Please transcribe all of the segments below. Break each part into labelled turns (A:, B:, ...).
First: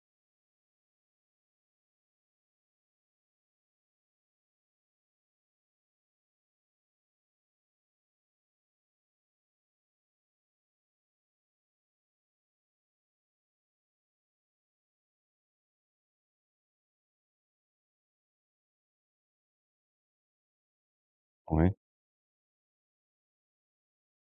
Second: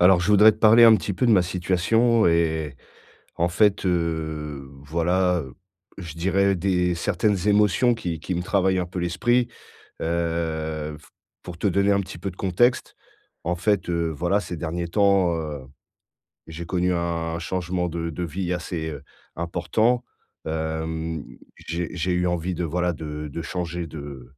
A: Alors, je voudrais te parler un petit peu de ma situation et en fait, heu, voilà, heu, je dirais des certaines émotions qui qui me travaillent un peu l'esprit. Heu, f pour te donner un petit peu de contexte. En fait, heu, voilà, ces derniers temps, heu, j'ai connu un changement de de vie assez, heu, important. Hem,
B: Ouais.
A: j'ai j'ai eu envie de, voilà, de de changer de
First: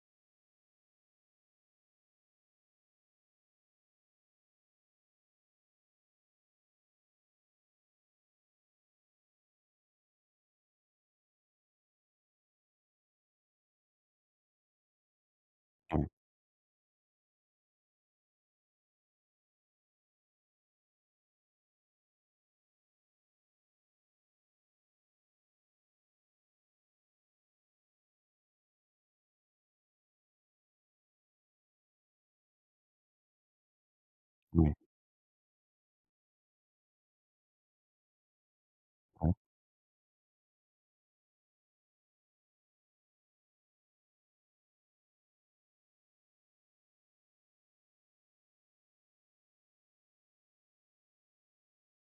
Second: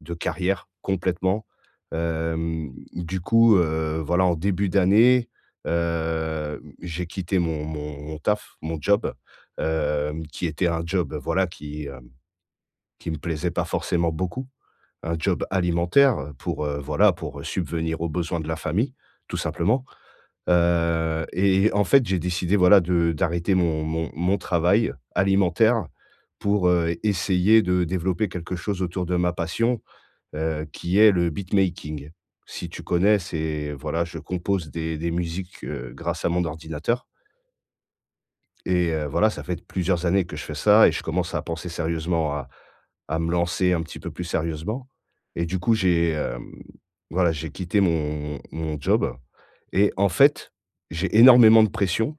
A: de carrière, complètement. Hem, du coup, heu, voilà, en début d'année, heu, j'ai quitté mon mon mon taf, mon job, hem, qui était un job, voilà, qui, hem, qui me plaisait pas forcément beaucoup. Un job
B: Ah oui.
A: alimentaire pour, heu, voilà pour, heu, subvenir aux besoins de la famille, tout simplement. Heu et et en fait, j'ai décidé, voilà, de d'arrêter mon mon mon travail, alimentaire, heu, pour, heu, essayer de développer quelque chose autour de ma passion, heu, qui est le beatmaking. Si tu connais, c'est voilà, je compose
B: Oui.
A: des des musiques, heu, grâce à mon ordinateur. Et heu, voilà,
B: Ouais.
A: ça fait plusieurs années que je fais ça et je commence à penser sérieusement à à me lancer un petit peu plus sérieusement et du coup, j'ai, hem, voilà, j'ai quitté mon m mon job et en fait, j'ai énormément de pression.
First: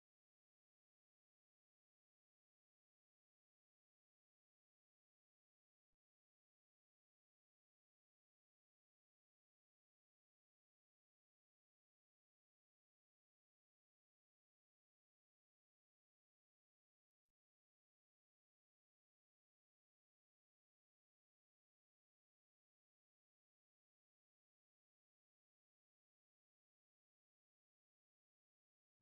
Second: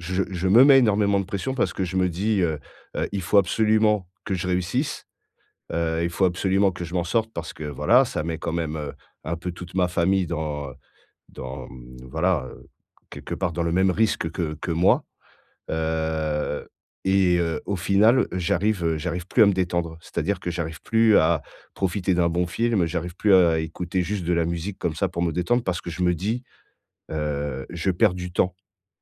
A: Je je me mets énormément de pression, parce que je me dis, heu heu: «Il faut absolument que je réussisse», heu, il faut absolument que je m'en sorte parce que voilà, ça met quand même, heu, un peu toute ma famille dans, heu, dans, mmh, voilà, heu, quelque part dans le même risque que que que moi. Heu et heu, au final, j'arrive, heu, j'arrive plus à me détendre. C'est-à-dire que j'arrive plus à profiter d'un bon film, j'arrive plus à à écouter juste de la musique comme ça pour me détendre. Parce que je me dis, heu: «Je perds du temps.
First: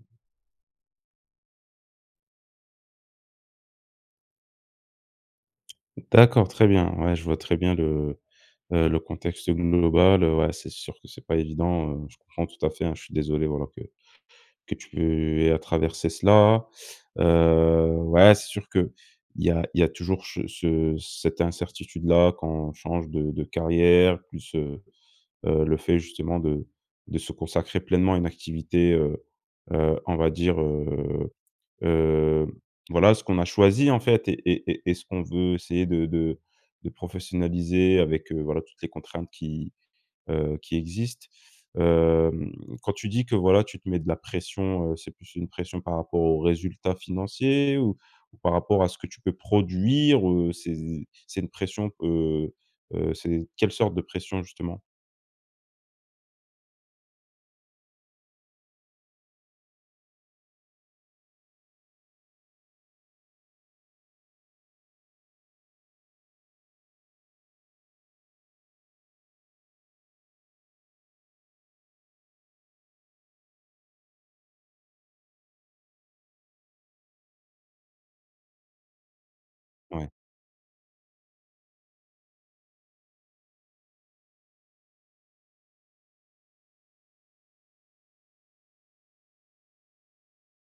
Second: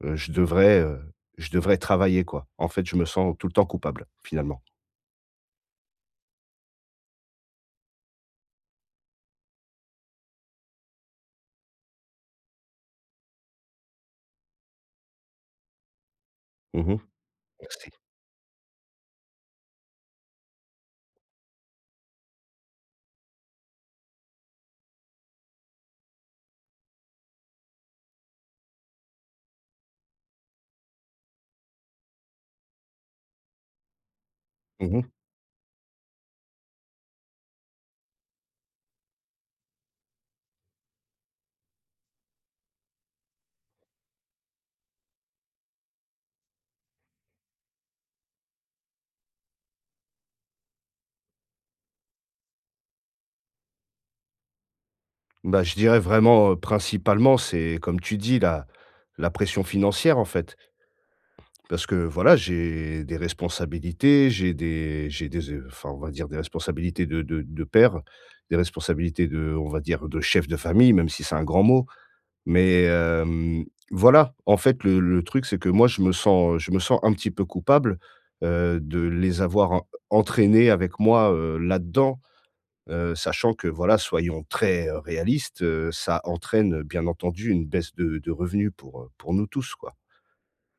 A: Je devrais, heu, je devrais travailler, quoi», en fait, je me sens tout le temps coupable, finalement.
B: D'accord très bien. Ouais je vois très bien le, heu, le contexte global, heu ouais c'est sûr que, c'est pas évident, heu, je comprends tout à fait, hein. Je suis désolé voilà que que tu aies à traverser cela.
A: Mmh mh. Merci.
B: Heu, ouais c'est sûr qu'il y a il y a toujours che ce cette incertitude-là quand on change de de carrière. Plus, heu heu, le fait justement de de se consacrer pleinement à une activité, heu heu, on va dire, heu heu, voilà ce qu'on a choisi, en fait et et et et
A: Mmh
B: ce
A: mh.
B: qu'on veut essayer de de de professionnaliser avec, heu, voilà toutes les contraintes qui, heu, qui existent. Hem, quand tu dis que voilà tu te mets de la pression, heu, c'est plus une pression par rapport aux résultats financiers? Ou ou par rapport à ce que tu peux produire? Heu, c'est c'est une pression, heu heu, c'est quelle sorte de pression justement?
A: Bah je dirais vraiment, heu, principalement, c'est comme tu dis la la pression financière, en fait parce que, voilà, j'ai des responsabilités, j'ai des j'ai des ze enfin, on va dire des responsabilités de de de père. Des responsabilités de on va dire, de chef de famille, même si c'est un grand mot mais hem, voilà, en fait, le le truc c'est que, moi, je me sens, heu, je me sens un petit peu coupable, heu, de les avoir
B: Ouais.
A: entraîner avec moi, heu, là-dedans, heu, sachant que voilà soyons très, heu, réaliste, heu, ça entraîne, heu, bien entendu une baisse de de revenus pour, heu, pour nous tous, quoi.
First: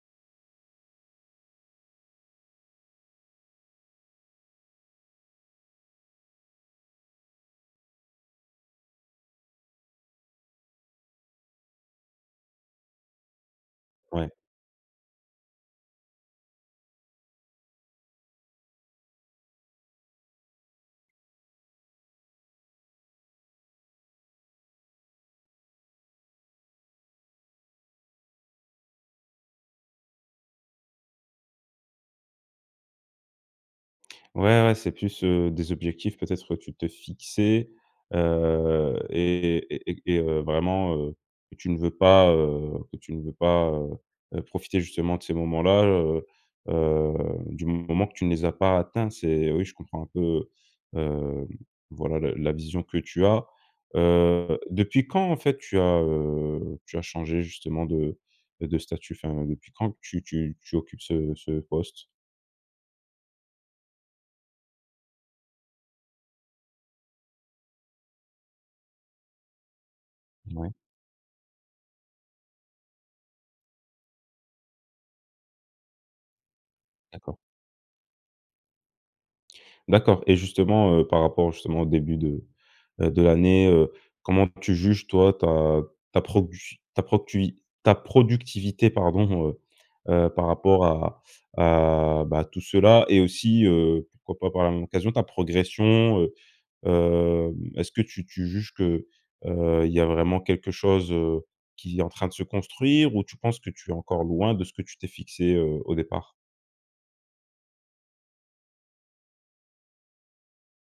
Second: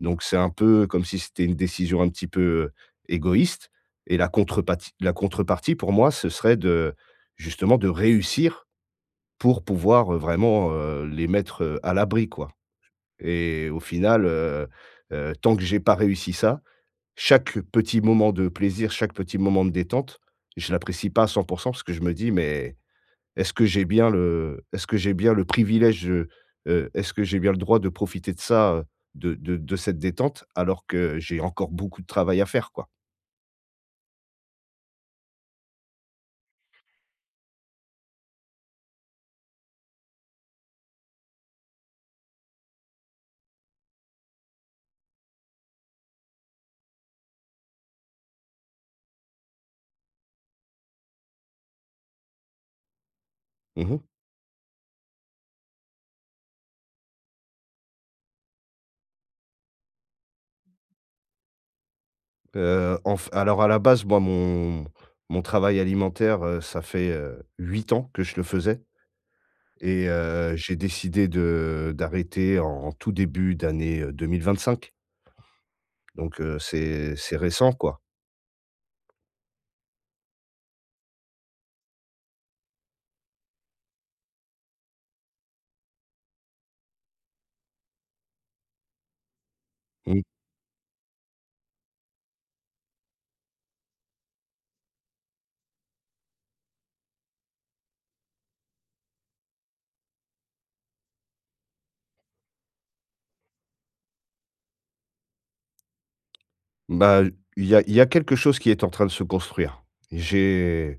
A: Donc c'est un peu comme si c'était une décision un petit peu égoïste et la contrepati la contrepartie pour moi, ce serait de, justement de réussir pour pouvoir, heu, vraiment, heu, les mettre, heu, à l'abri, quoi et au final,
B: Ouais.
A: heu heu, tant que j'ai pas réussi ça, chaque petit moment de plaisir, chaque petit moment de détente, je l'apprécie pas à 100 % parce que je me dis: «Mais, est-ce que j'ai bien le est-ce que j'ai bien le privilège, heu heu, est-ce que j'ai bien le droit de profiter de ça, heu, de de de cette détente, alors que j'ai encore beaucoup de travail à faire?» quoi.
B: Ouais, ouais, c'est plus, heu, des objectifs peut-être que tu te fixais, heu et et et et et heu, vraiment, heu, que tu ne veux pas heu, que tu ne veux pas, heu heu, profiter, justement, de ces moments-là, heu heu, du moment que tu ne les as pas atteints. C'est oui, je comprends un peu, hem, voilà, la la vision que tu as.
A: Mmh mh.
B: Heu, depuis quand, en fait, tu as, heu, tu as changé justement de de statut, enfin depuis quand tu tu tu occupes ce ce poste?
A: Heu, en f alors à la base, moi mon mon travail alimentaire, heu, ça fait, heu, 8 ans que je le faisais et heu,
B: Mouais.
A: j'ai décidé de d'arrêter en tout début d'année, heu, 2025 donc, heu, c'est c'est
B: D'accord.
A: récent, quoi.
B: D'accord et justement, heu, par rapport, justement, au début de, heu, de l'année, heu, comment tu juges toi ta ta produ ta proctui ta productivité, pardon, heu
A: Mmh.
B: heu, par rapport à à, bah, tout cela et aussi, heu, pourquoi pas par la même occasion ta progression? Heu, hem, est-ce que tu tu juges que, heu, il y a vraiment quelque chose, heu, qui est en train de se construire ou tu penses que tu es encore loin de ce que tu t'es fixé, heu, au départ?
A: Bah, il y a il y a quelque chose qui est en train de se construire. J'ai,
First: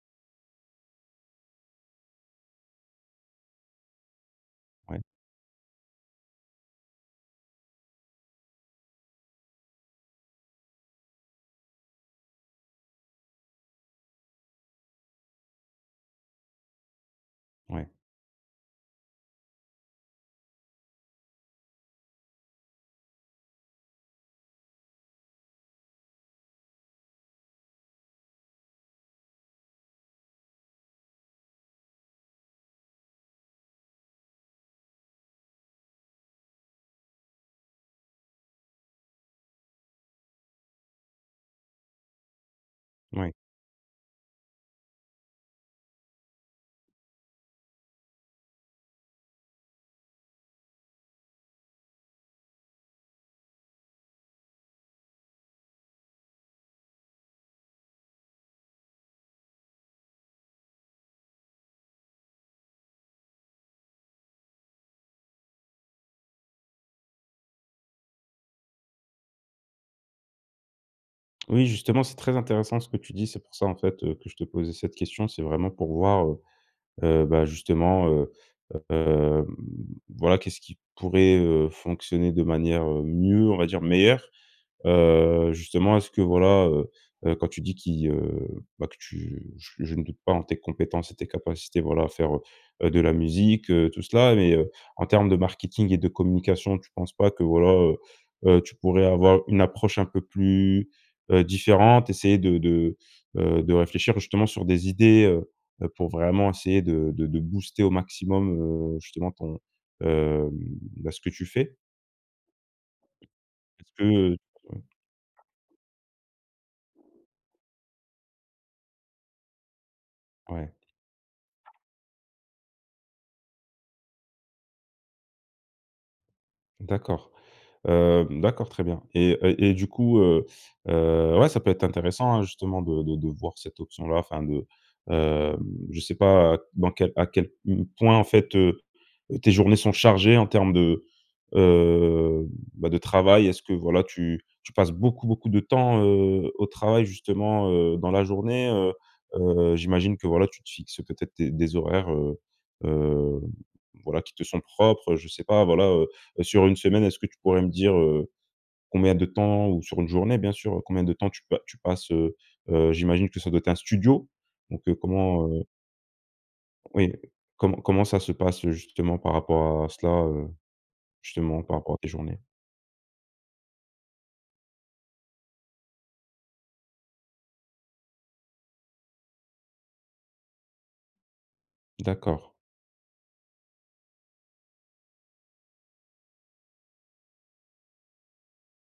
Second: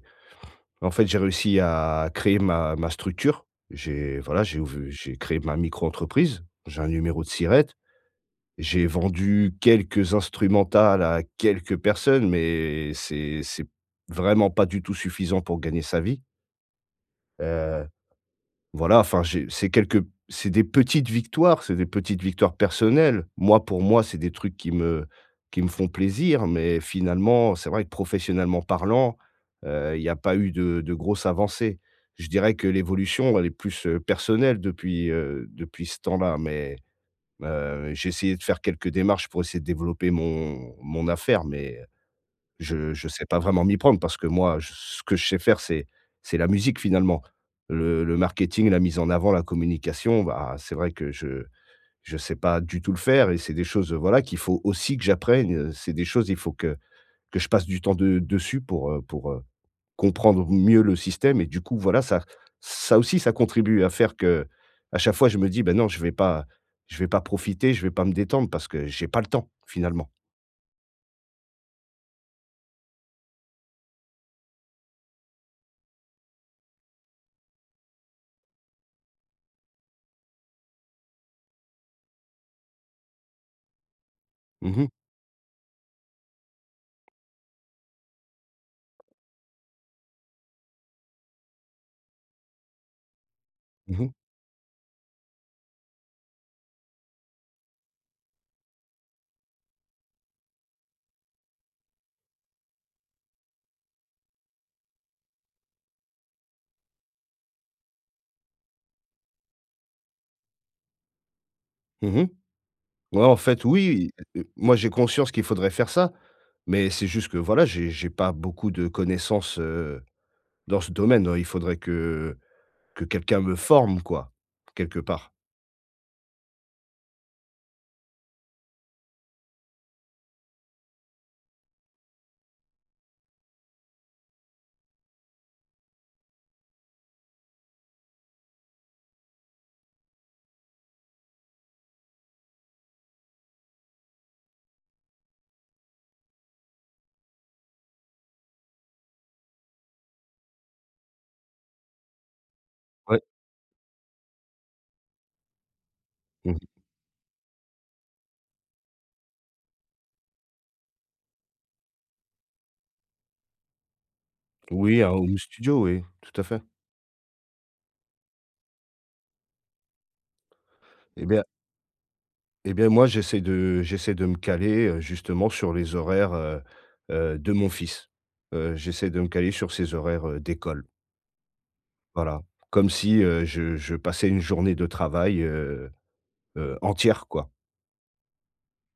A: en fait, j'ai réussi à créer ma ma structure. J'ai, voilà, j'ai ouv
B: Ouais.
A: j'ai créé ma micro-entreprise, j'ai un numéro de SIRET. J'ai vendu quelques instrumentales à quelques personnes, mais c'est c'est vraiment pas du tout suffisant pour gagner sa vie. Heu,
B: Ouais.
A: voilà enfin j'ai c'est quelques c'est des petites victoires, c'est des petites victoires personnelles. Moi pour moi, c'est des trucs qui me qui me font plaisir, mais finalement, c'est vrai que professionnellement parlant, heu, il y a pas eu de de grosse avancée. Je dirais que l'évolution, elle est plus, heu, personnelle depuis, heu, depuis ce temps-là, mais, heu, j'ai essayé de faire quelques démarches pour essayer de développer mon mon affaire mais, heu, je je sais
B: Mouais.
A: pas vraiment m'y prendre parce que moi je ce que je sais faire c'est c'est la musique finalement. Le le marketing, la mise en avant, la communication, bah, c'est vrai que je je sais pas du tout le faire et c'est des choses, heu, voilà qu'il faut aussi que j'apprenne, heu, c'est des choses, il faut que que je passe du temps de dessus pour, heu pour, heu, comprendre mieux le système. Et du coup voilà, ça ça aussi ça contribue à faire que, à chaque fois, je me dis: «Ben non je vais pas, je vais pas profiter, je vais pas me détendre parce que j'ai pas le temps, finalement».
B: Oui justement c'est très intéressant ce que tu dis. C'est pour ça, en fait, heu, que je te posais cette question. C'est vraiment pour voir, heu heu, bah, justement, heu, hem, voilà qu'est-ce qui pourrait, heu, fonctionner de manière, heu, mieux on va dire meilleure.
A: Mmh mh.
B: Heu, justement est-ce que voilà, heu heu, quand tu dis qu'il, heu bah, que tu je je ne doute pas en tes compétences et tes capacités, voilà à faire, heu, de la musique, heu,
A: Mmh
B: tout
A: mh.
B: cela. Mais, heu, en termes de marketing et de communication, tu penses pas que voilà, heu heu, tu pourrais avoir une approche un peu plus, heu, différente, essayer de de, heu, de réfléchir justement sur des idées, heu heu, pour vraiment essayer de de de booster au maximum, heu, justement ton, hem, bah, ce que tu fais?
A: Mmh mh. Ouais, en fait.
B: Est-ce que,
A: Oui,
B: heu
A: heu heu, moi j'ai conscience qu'il faudrait
B: [unintelligible]
A: faire ça, mais c'est juste que, voilà, j'ai j'ai pas beaucoup de connaissances, heu,
B: Ouais.
A: dans ce domaine, heu, il faudrait que que quelqu'un me forme quoi, quelque part.
B: D'accord. Hem, d'accord très bien et, heu et du coup, heu heu, ouais, ça peut être intéressant, hein, justement de de de voir cette option-là, enfin de hem, je sais pas dans quel à quel point, en fait, heu, tes journées sont chargées en termes de, heu, bah, de travail. Est-ce que, voilà, tu tu passes beaucoup, beaucoup de temps, heu, au travail justement, heu, dans la journée? Heu heu, j'imagine que voilà, tu te fixes peut-être tes des horaires, heu
A: Ouais.
B: heu, voilà, qui te sont propres, heu, je sais pas, voilà, heu heu, sur
A: Mmh.
B: 1 semaine, est-ce que tu pourrais me dire, heu, combien de temps? Ou sur 1 journée bien sûr, combien de temps tu pa tu passes? Heu heu, j'imagine que ça doit être un studio? Donc, heu,
A: Oui, un home
B: comment? Heu
A: studio, oui. Tout à fait.
B: Oui, comment comment ça se passe justement par rapport à cela, heu,
A: Et bien
B: justement, par rapport à tes journées?
A: et bien moi j'essaie de j'essaie de me caler, heu, justement sur les horaires, heu heu, de mon fils. Heu, j'essaie de me caler sur ses horaires d'école. Voilà,
B: D'accord.
A: comme si, heu, je je passais une journée de travail, heu heu, entière, quoi.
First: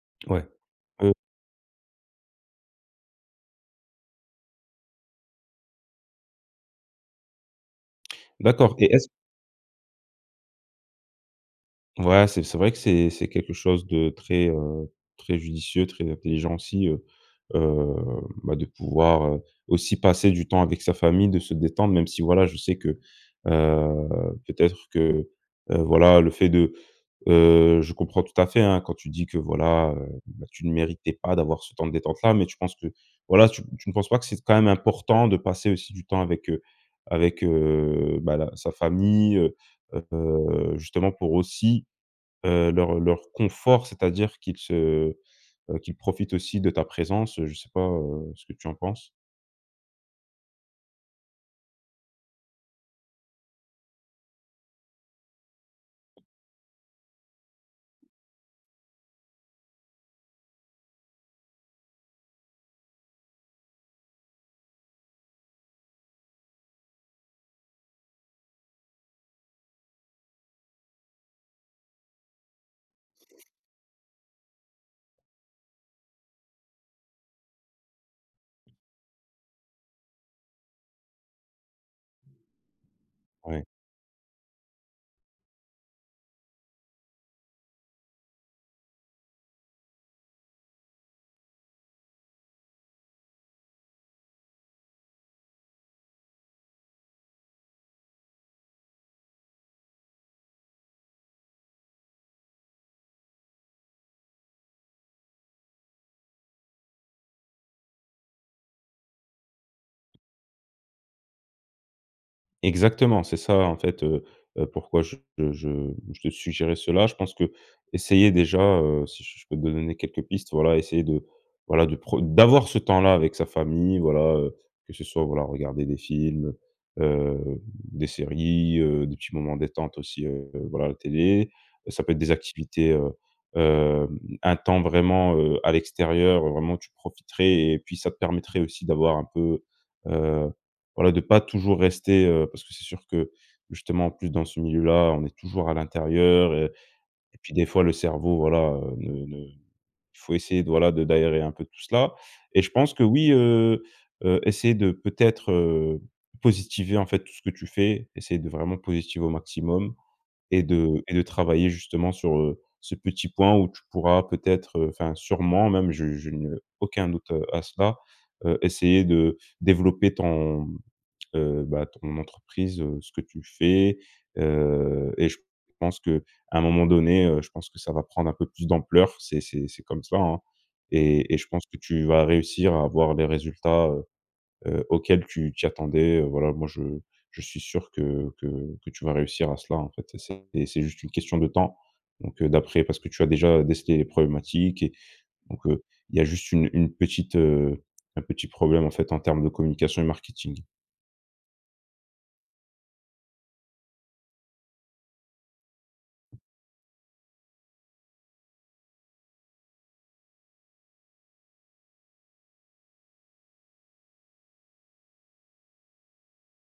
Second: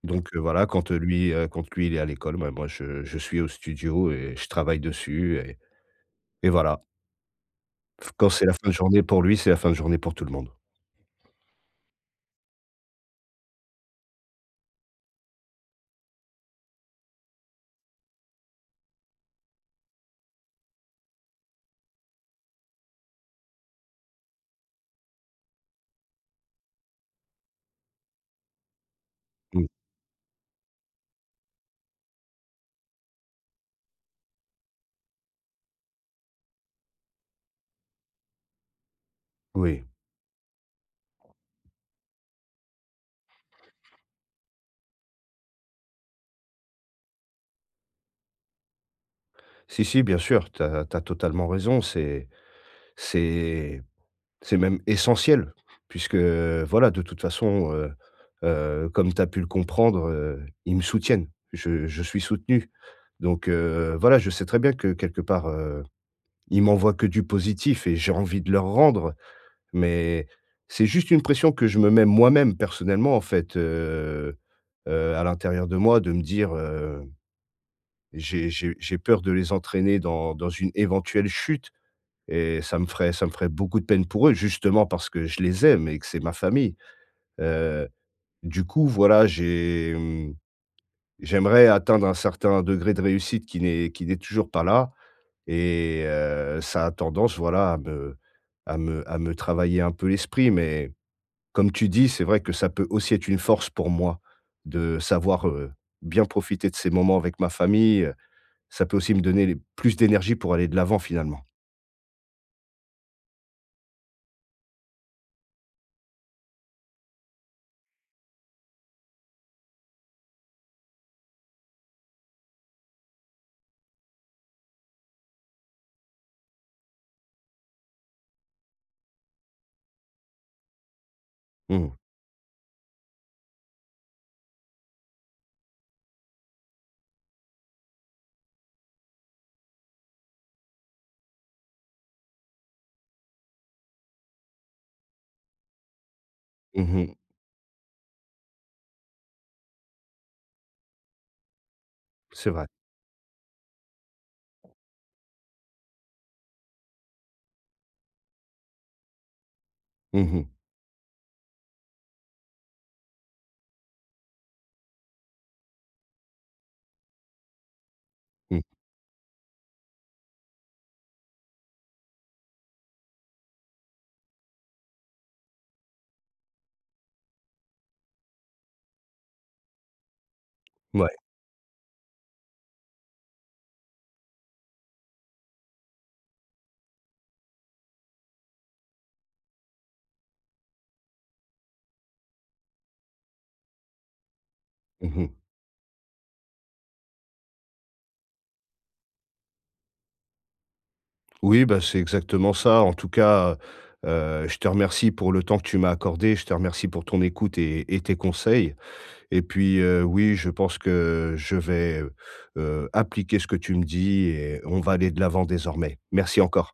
A: Donc, heu,
B: Ouais,
A: voilà, quand, heu,
B: heu
A: lui, heu, quand, lui, il est à l'école, ben, moi je je suis au studio et je travaille dessus et et voilà. Quand c'est la fin de
B: D'accord, et
A: journée
B: est-ce
A: pour lui, c'est la fin de journée pour tout le monde.
B: Ouais, c'est c'est vrai que c'est c'est quelque chose de très, heu, très judicieux, très intelligent aussi, heu, heu, bah, de pouvoir, heu, aussi passer du temps avec sa famille, de se détendre, même si voilà, je sais que, heu, peut-être, que, heu, voilà, le fait de heu, je comprends tout à fait, hein, quand tu dis que,
A: Mmh.
B: voilà, heu, bah tu ne méritais pas d'avoir ce temps de détente-là, mais tu penses que, voilà, tu m tu ne penses pas que c'est s quand même important, de passer aussi du temps avec, heu, avec, heu, bah la sa famille? Heu
A: Oui.
B: heu, justement pour aussi, heu, leur leur confort, c'est-à-dire qu'ils se, heu, qu'ils profitent aussi de ta présence, heu, je sais pas, heu, ce que tu en penses?
A: Si, si, bien sûr, tu as tu as totalement raison, c'est c'est c'est même essentiel puisque voilà, de toute façon, heu heu, comme tu as pu le comprendre, heu, ils me soutiennent. Je je suis soutenu donc, heu, voilà, je sais très bien que quelque part, heu, ils m'envoient que du positif et j'ai envie de leur rendre, mais c'est juste une pression que je me mets moi-même, personnellement. En fait, heu heu, à l'intérieur de moi, de me dire: «Heu, j'ai j'ai j'ai peur de les entraîner dans dans une éventuelle chute et ça me ferait ça me ferait
B: Ouais.
A: beaucoup de peine pour eux, justement parce que je les aime et que c'est ma famille.» heu, du coup, voilà, j'ai mmh, j'aimerais atteindre un certain degré de réussite qui n'est qui n'est toujours pas là, et heu, ça a tendance, voilà, à me à me à me travailler un peu l'esprit. Mais comme tu dis, c'est vrai que ça peut aussi être une force pour moi de savoir, heu, bien profiter de ces moments avec ma famille, ça peut aussi me donner les plus d'énergie pour aller de l'avant, finalement.
B: Exactement, c'est ça en fait, heu heu, pourquoi je je je te suggérais cela. Je pense que essayer déjà, heu, si si je peux te donner quelques pistes, voilà essayer de voilà, de pr d'avoir ce temps-là avec sa famille, voilà, heu, que ce soit, voilà, regarder des films, heu, hem, des séries, heu, des petits moments détente aussi, heu, voilà, la télé.
A: Mmh mh.
B: Ça peut être des activités, heu heu, un temps vraiment, heu, à l'extérieur, heu, vraiment tu profiterais et puis ça te permettrait aussi d'avoir un peu, heu, voilà, de pas toujours rester, heu, parce que c'est sûr que, justement en plus dans ce milieu-là, on est toujours à l'intérieur et
A: Mmh mh.
B: et puis des fois le cerveau, voilà, heu, ne ne il faut essayer de, voilà, de d'aérer un peu tout cela
A: C'est
B: et
A: vrai.
B: je pense que, oui, heu heu, essayer de peut-être, heu, positiver, en fait, tout ce que tu fais, essayer de vraiment positiver au maximum
A: Mmh mh.
B: et de et de travailler justement sur, heu, ce petit point où tu pourras peut-être, enfin, sûrement même, je je n'ai aucun doute à cela, heu,
A: Mmh.
B: essayer de développer ton, heu, bah ton entreprise, heu, ce que tu fais, heu et je pense qu'à un moment donné, heu, je pense que ça va prendre un peu plus d'ampleur, c'est c'est c'est comme ça, hein
A: Ouais.
B: et et je pense que tu vas réussir à avoir les résultats, heu heu, auxquels tu t'y attendais, heu, voilà. Moi, je je suis sûr que que que tu vas réussir à cela, en fait, c'est c'est juste une question de temps donc d'après parce que tu as déjà décelé les problématiques et
A: Mmh mh.
B: donc, heu, il y a juste une une petite, heu, un petit problème, en fait, en termes de communication et marketing.
A: Oui, bah c'est exactement ça. En tout cas, heu heu, je te remercie pour le temps que tu m'as accordé, je te remercie pour ton écoute et et tes conseils et puis, heu, oui, je pense que je vais, heu heu, appliquer ce que tu me dis et on va aller de l'avant désormais. Merci encore.